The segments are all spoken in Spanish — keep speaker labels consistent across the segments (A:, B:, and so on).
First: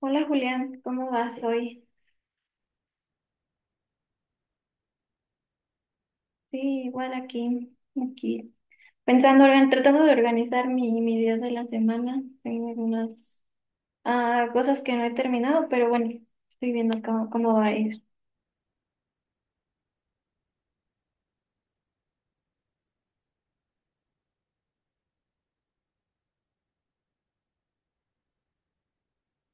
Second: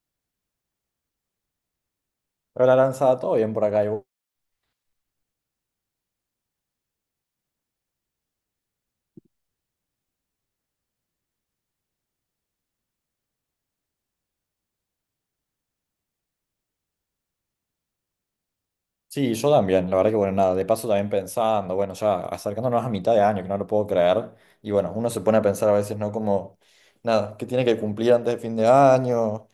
A: Hola Julián, ¿cómo vas hoy?
B: Hola, Aranza, ¿todo bien por acá? ¿Y vos?
A: Sí, igual aquí, aquí. Pensando, tratando de organizar mi día de la semana. Tengo algunas cosas que no he terminado, pero bueno, estoy viendo cómo va a ir.
B: Sí, yo también, la verdad que bueno, nada, de paso también pensando, bueno, ya acercándonos a mitad de año, que no lo puedo creer, y bueno, uno se pone a pensar a veces, ¿no? Como, nada, que tiene que cumplir antes de fin de año,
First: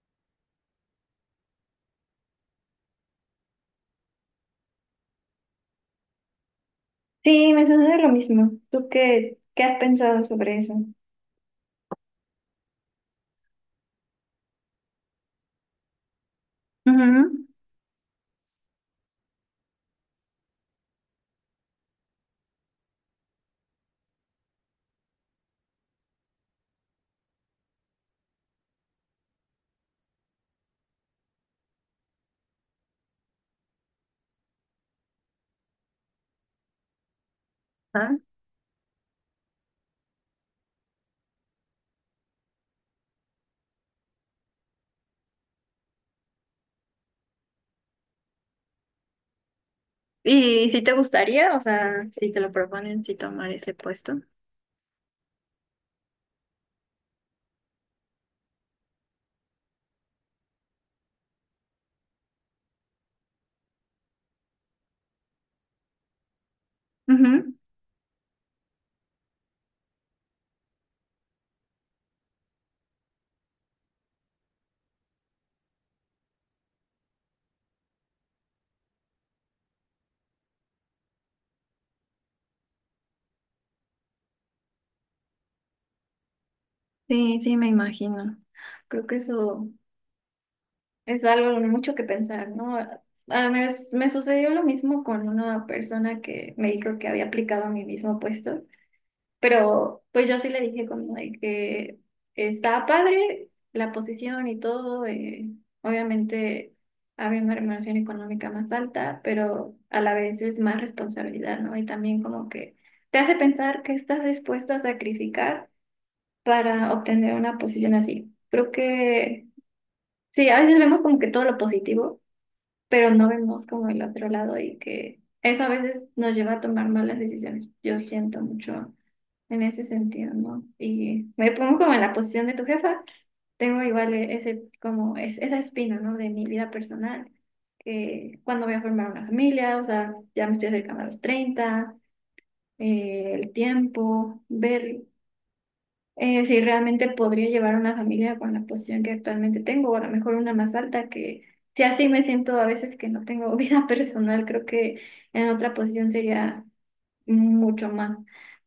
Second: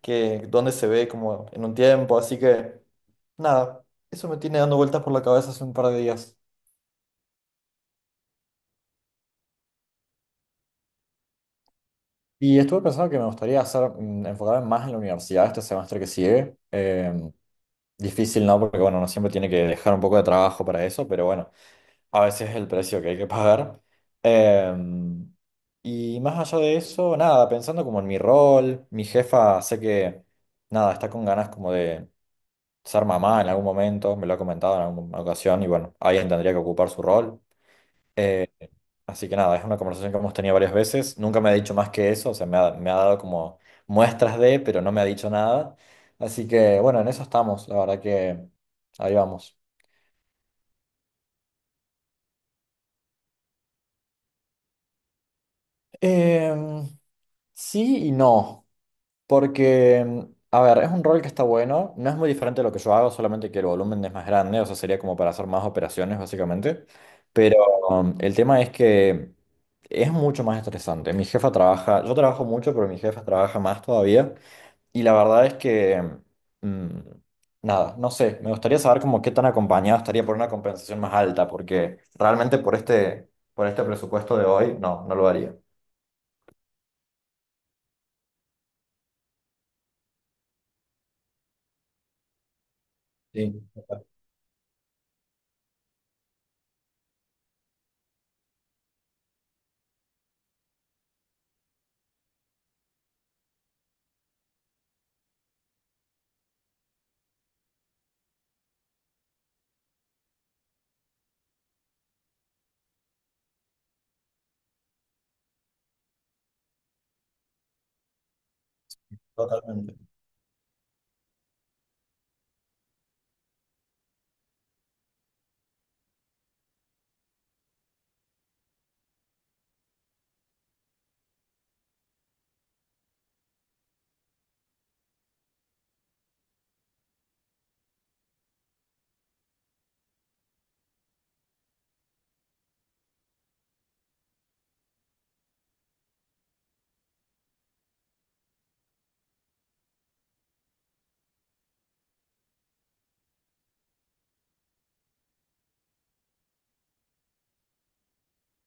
B: que dónde se ve como en un tiempo, así que, nada, eso me tiene dando vueltas por la cabeza hace un par de días.
A: Sí, me sucede lo mismo. ¿Tú qué has pensado sobre eso?
B: Y estuve pensando que me gustaría hacer, enfocarme más en la universidad este semestre que sigue.
A: Ujú.
B: Difícil, ¿no? Porque bueno, uno siempre tiene que dejar un poco de trabajo para eso, pero bueno. A veces es el precio que hay que pagar. Em, y más allá de eso, nada, pensando como en mi rol, mi jefa sé que, nada, está con ganas como de ser mamá en algún momento, me lo ha comentado en alguna ocasión y bueno, alguien tendría que ocupar su rol.
A: Ah.
B: Eh, Así que nada, es una conversación que hemos tenido varias veces, nunca me ha dicho más que eso, o sea, me ha dado como muestras de, pero no me ha dicho nada. Así que bueno, en eso estamos, la verdad que ahí vamos.
A: Y si te gustaría, o sea, si te lo proponen, si tomar ese puesto.
B: Em, sí y no. Porque, a ver, es un rol que está bueno, no es muy diferente a lo que yo hago, solamente que el volumen es más grande, o sea, sería como para hacer más operaciones, básicamente.
A: Ujú.
B: Pero el tema es que es mucho más estresante. Mi jefa trabaja, yo trabajo mucho, pero mi jefa trabaja más todavía. Y la verdad es que, mm, nada, no sé, me gustaría saber como qué tan acompañado estaría por una compensación más alta, porque realmente por este presupuesto de hoy, no, no lo haría.
A: Sí, sí, me imagino. Creo que eso. Es algo mucho que pensar, ¿no?
B: Sí,
A: Me sucedió lo mismo con una persona que me dijo que había aplicado a mi mismo puesto, pero pues yo sí le dije como de que estaba padre la posición y todo, obviamente había una remuneración económica más alta, pero a la vez es más responsabilidad, ¿no? Y también como que te hace pensar que estás dispuesto a sacrificar para obtener una posición así. Creo que
B: totalmente.
A: sí, a veces vemos como que todo lo positivo, pero no vemos como el otro lado y que eso a veces nos lleva a tomar malas decisiones. Yo siento mucho en ese sentido, ¿no? Y me pongo como en la posición de tu jefa, tengo igual ese, como es, esa espina, ¿no? De mi vida personal, que cuando voy a formar una familia, o sea, ya me estoy acercando a los 30, el tiempo, ver si realmente podría llevar una familia con la posición que actualmente tengo, o a lo mejor una más alta, que si así me siento a veces que no tengo vida personal, creo que en otra posición sería mucho más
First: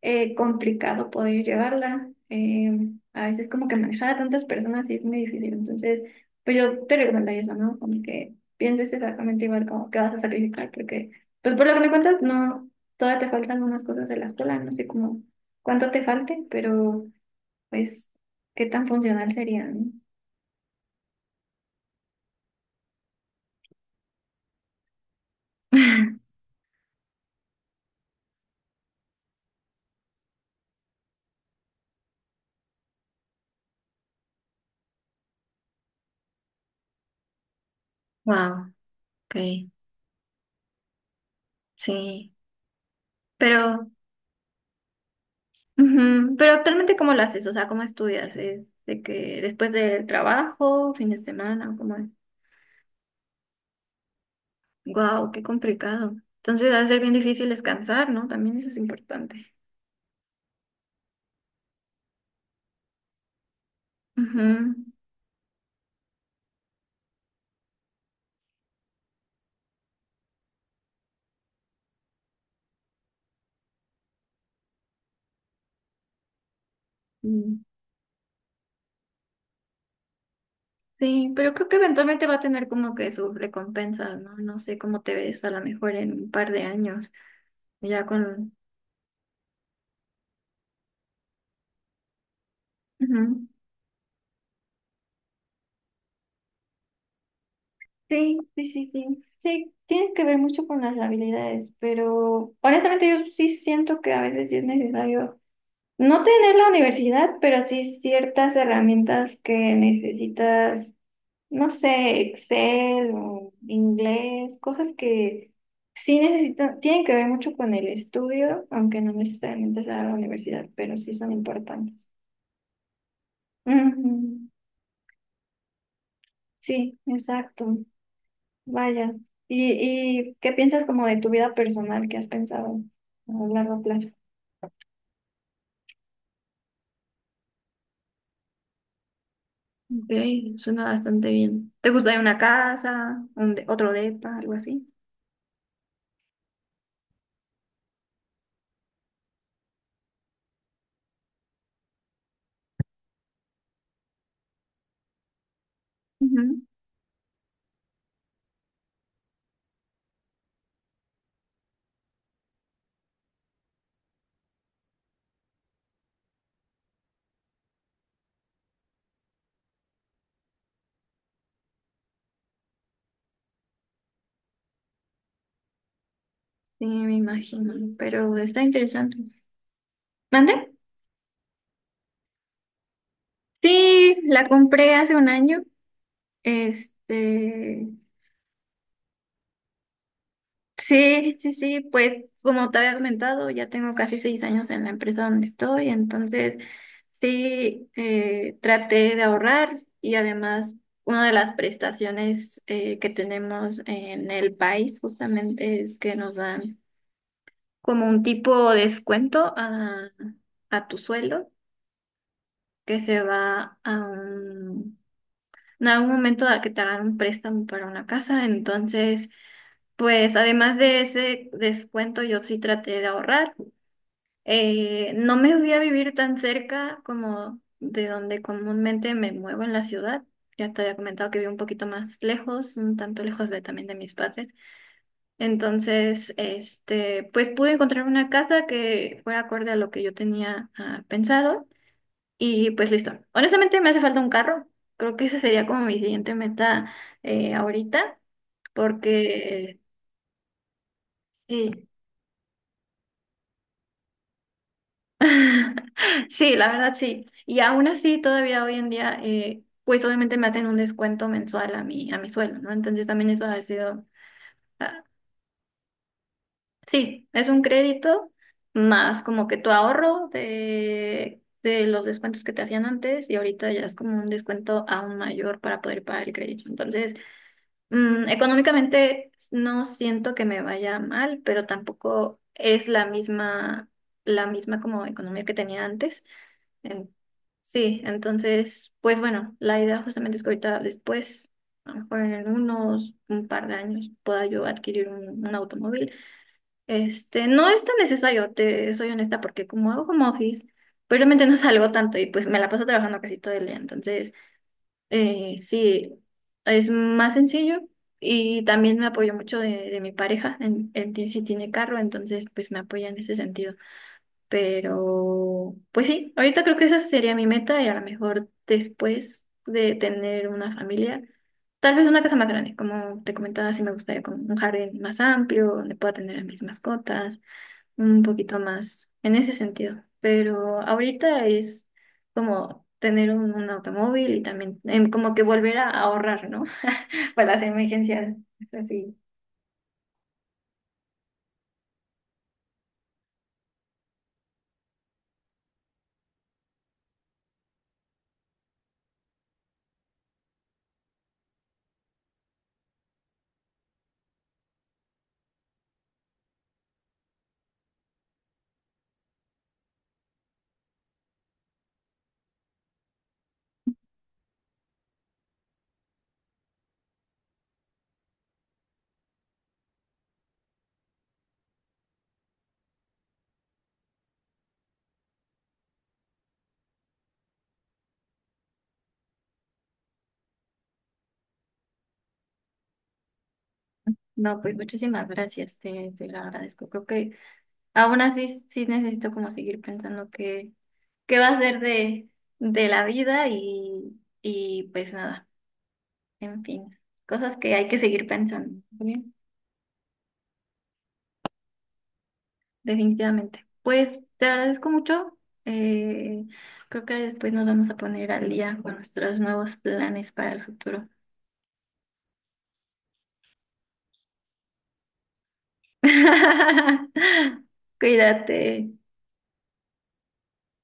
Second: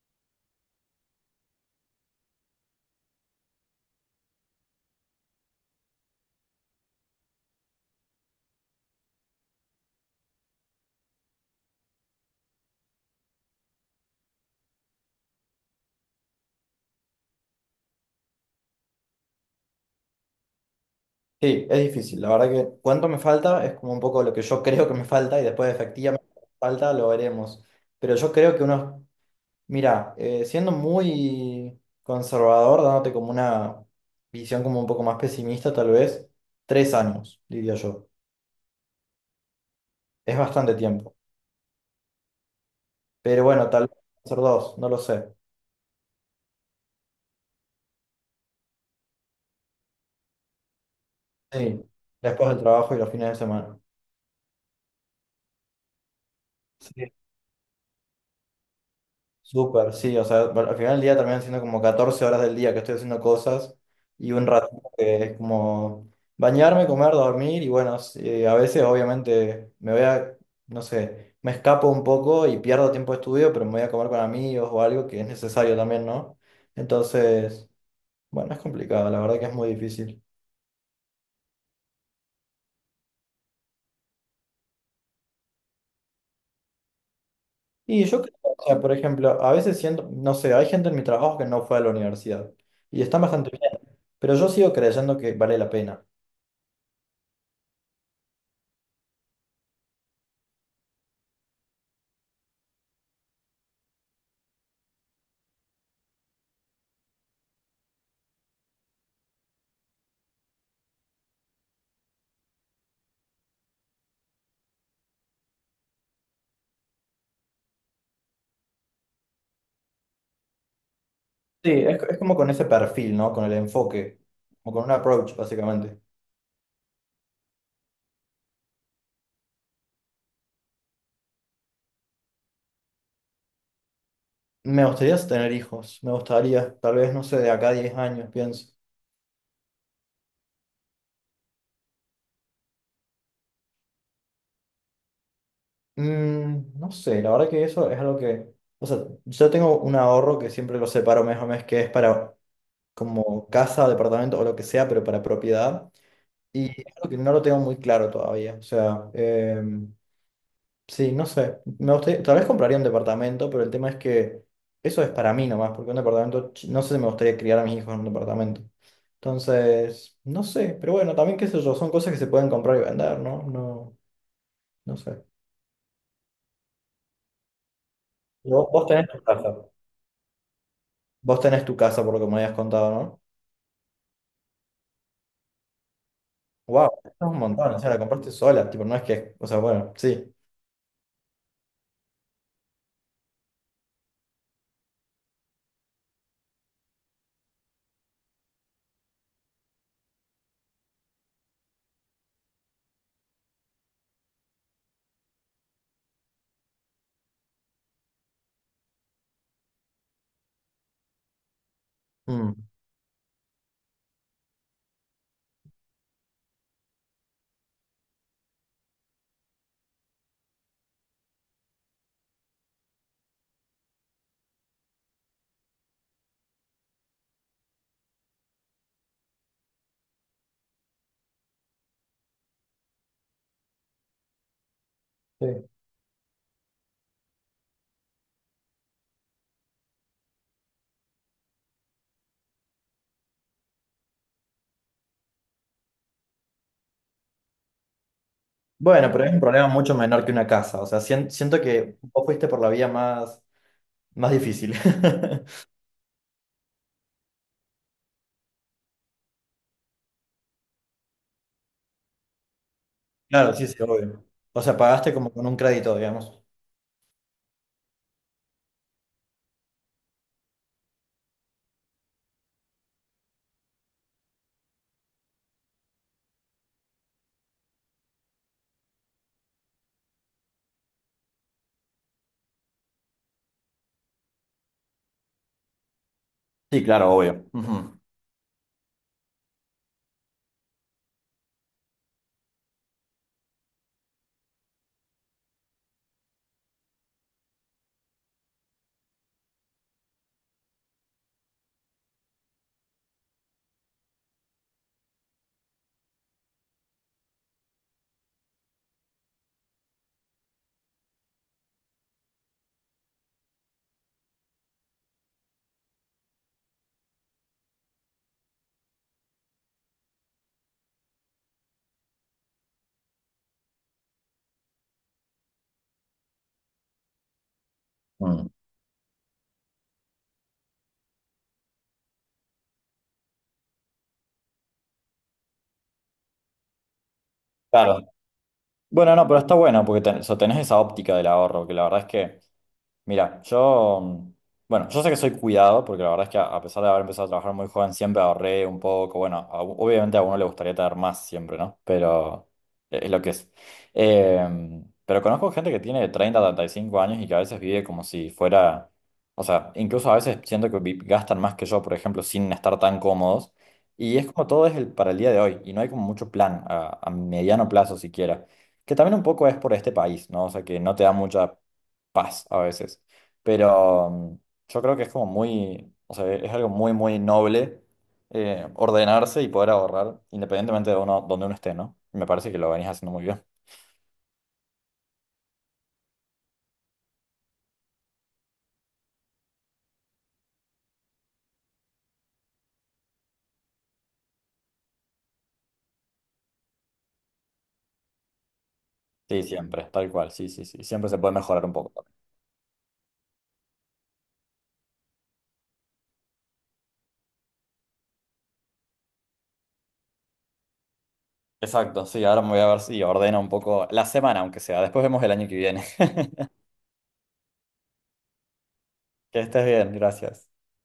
A: complicado poder llevarla. A veces como que manejar a tantas personas sí es muy difícil, entonces pues yo te recomendaría eso, ¿no? Como que pienses exactamente igual como que vas a sacrificar, porque pues por lo que me cuentas, no, todavía te faltan unas cosas de la escuela, no sé cómo cuánto te falte, pero pues, ¿qué tan funcional sería, no?
B: Sí, es difícil. La verdad que cuánto me falta es como un poco lo que yo creo que me falta y después efectivamente falta lo veremos. Pero yo creo que unos, mira, siendo muy conservador, dándote como una visión como un poco más pesimista tal vez, 3 años, diría yo.
A: Wow. Ok,
B: Es bastante tiempo.
A: sí.
B: Pero bueno, tal
A: Pero,
B: vez ser dos, no lo sé.
A: ujú. Pero actualmente, ¿cómo lo haces? O sea, ¿cómo estudias? ¿Es de que después del trabajo, fin de semana,
B: Sí,
A: cómo es?
B: después del trabajo y los fines de semana.
A: Wow, qué complicado. Entonces, va a ser
B: Sí.
A: bien difícil descansar, ¿no? También eso es importante.
B: Súper, sí, o sea, bueno, al final del día también siendo como 14 horas del día que estoy haciendo cosas y un rato
A: Ujú.
B: que es como bañarme, comer, dormir y bueno, sí, a veces obviamente me voy a, no sé, me escapo un poco y pierdo tiempo de estudio, pero me voy a comer con amigos o algo que es necesario también, ¿no?
A: Mm.
B: Entonces, bueno, es complicado, la verdad que es muy difícil.
A: Sí, pero creo que eventualmente va a tener como que su recompensa, ¿no? No sé cómo te ves a lo mejor en un par de años, ya
B: Y yo creo,
A: con...
B: o sea, por ejemplo, a veces siento, no sé, hay gente en mi trabajo que no fue a la universidad y están
A: Ujú.
B: bastante bien, pero yo sigo creyendo que vale la pena.
A: Sí, sí, sí, sí. Sí, tiene que ver mucho con las habilidades, pero honestamente yo sí siento que a veces sí es necesario no tener la universidad, pero sí ciertas herramientas que necesitas, no sé, Excel o inglés, cosas que sí necesitan, tienen que ver mucho con el estudio, aunque no necesariamente sea la universidad, pero sí son
B: Sí,
A: importantes.
B: es como con ese perfil, ¿no? Con el enfoque,
A: Ujú.
B: como con un approach, básicamente.
A: Sí, exacto. Vaya. ¿Y qué piensas como de tu vida personal? ¿Qué has pensado a largo plazo?
B: Me gustaría tener hijos, me gustaría, tal vez, no sé, de acá a 10 años, pienso.
A: Ok, suena bastante bien. ¿Te gustaría una casa, otro depa, algo así?
B: Mm, no sé, la verdad que eso es algo que, o sea, yo tengo un ahorro que siempre lo separo mes a mes, que es para como casa, departamento o lo que sea, pero para propiedad.
A: Ujú.
B: Y es algo que no lo tengo muy claro todavía. O sea, sí, no sé. Me gustaría, tal vez compraría un departamento, pero el tema es que eso es para mí nomás, porque un departamento, ch- no sé si me gustaría criar a mis hijos en un departamento. Entonces, no sé, pero bueno, también qué sé yo, son cosas que se pueden comprar y vender, ¿no? No, no sé.
A: Sí, me imagino, pero está
B: Vos tenés
A: interesante.
B: tu casa.
A: ¿Mande?
B: Vos tenés tu casa, por lo que me habías contado, ¿no?
A: Sí, la compré hace un año.
B: Wow, es un montón, o
A: Este,
B: sea, la compraste sola, tipo, no es que, o sea, bueno, sí.
A: sí, sí, sí, pues como te había comentado, ya tengo casi 6 años en la empresa donde estoy, entonces sí, traté de ahorrar y además una de las prestaciones que tenemos en el país justamente es que nos dan como un tipo de descuento a tu sueldo
B: Mm,
A: que se va a un en algún momento a que te hagan un préstamo para una casa. Entonces, pues además de ese descuento, yo sí traté de ahorrar. No me voy a vivir tan cerca como de donde comúnmente me muevo en la ciudad. Ya te había comentado que vivo un poquito más lejos, un tanto lejos también de mis padres.
B: sí.
A: Entonces, este, pues pude encontrar una casa que fuera acorde a lo que yo tenía pensado. Y pues listo. Honestamente me hace falta un carro. Creo que esa sería como mi siguiente meta ahorita,
B: Bueno, pero es un problema
A: porque
B: mucho menor que una casa, o sea, sien- siento
A: sí.
B: que vos fuiste por la vía más, más difícil.
A: Sí, la verdad sí. Y aún así, todavía hoy en día, pues obviamente me hacen un descuento mensual a mi sueldo, ¿no? Entonces también eso
B: Claro,
A: ha
B: sí, sí,
A: sido,
B: obvio. O sea,
A: ah,
B: pagaste como con un crédito, digamos.
A: sí, es un crédito más como que tu ahorro de los descuentos que te hacían antes y ahorita ya es como un descuento aún mayor para poder pagar el crédito. Entonces... Económicamente no siento que me vaya mal, pero tampoco es la misma como economía que tenía antes.
B: Sí, claro,
A: En-
B: obvio. Ujú.
A: sí, entonces, pues bueno, la idea justamente es que ahorita después, a lo mejor en unos un par de años, pueda yo adquirir un automóvil. Este, no es tan necesario, te soy honesta, porque como hago home office, pues realmente no salgo tanto y pues me la paso trabajando casi todo el día. Entonces, sí, es más sencillo y también me apoyo mucho de mi pareja. En ti sí tiene carro, entonces pues me apoya en ese sentido. Pero pues sí, ahorita creo que esa sería mi meta y a lo mejor después de tener una familia, tal vez una casa más grande, como te comentaba, sí me gustaría con un jardín más amplio donde pueda tener a mis mascotas un
B: Mm,
A: poquito más en ese sentido. Pero ahorita es como tener un automóvil y también como que volver a ahorrar, ¿no? Para las
B: claro.
A: emergencias. Así.
B: Bueno, no, pero está bueno porque ten- o sea, tenés esa óptica del ahorro, que la verdad es que mira, yo, bueno, yo sé que soy cuidado, porque la verdad es que a pesar de haber empezado a trabajar muy joven, siempre ahorré un poco. Bueno, a- obviamente a uno le gustaría tener más siempre, ¿no? Pero es lo que es. Eh, pero conozco gente que tiene 30, 35 años y que a veces vive como si fuera, o sea, incluso a veces siento que vi- gastan más que yo, por ejemplo, sin estar tan cómodos. Y es como todo es el, para el día de hoy, y no hay como mucho plan a, mediano plazo siquiera. Que también un poco es por este país, ¿no? O sea, que no te da mucha paz a veces. Pero yo creo que es como muy, o sea, es algo muy, muy noble ordenarse y poder ahorrar independientemente de uno, donde uno esté, ¿no? Me parece que lo venís haciendo muy bien.
A: No, pues muchísimas gracias, te lo agradezco. Creo que aún así sí necesito como seguir pensando qué va a ser de la vida y pues nada, en fin, cosas que hay que seguir pensando. ¿Vale?
B: Sí, siempre, tal cual, sí, sí, sí. Siempre se puede mejorar un poco también.
A: Definitivamente. Pues te agradezco mucho. Eh, Creo que después nos vamos a poner al día con nuestros nuevos planes para el futuro.
B: Exacto, sí, ahora me voy a ver si ordeno un poco la semana, aunque sea. Después vemos el año que viene.
A: Cuídate.
B: Que estés bien, gracias.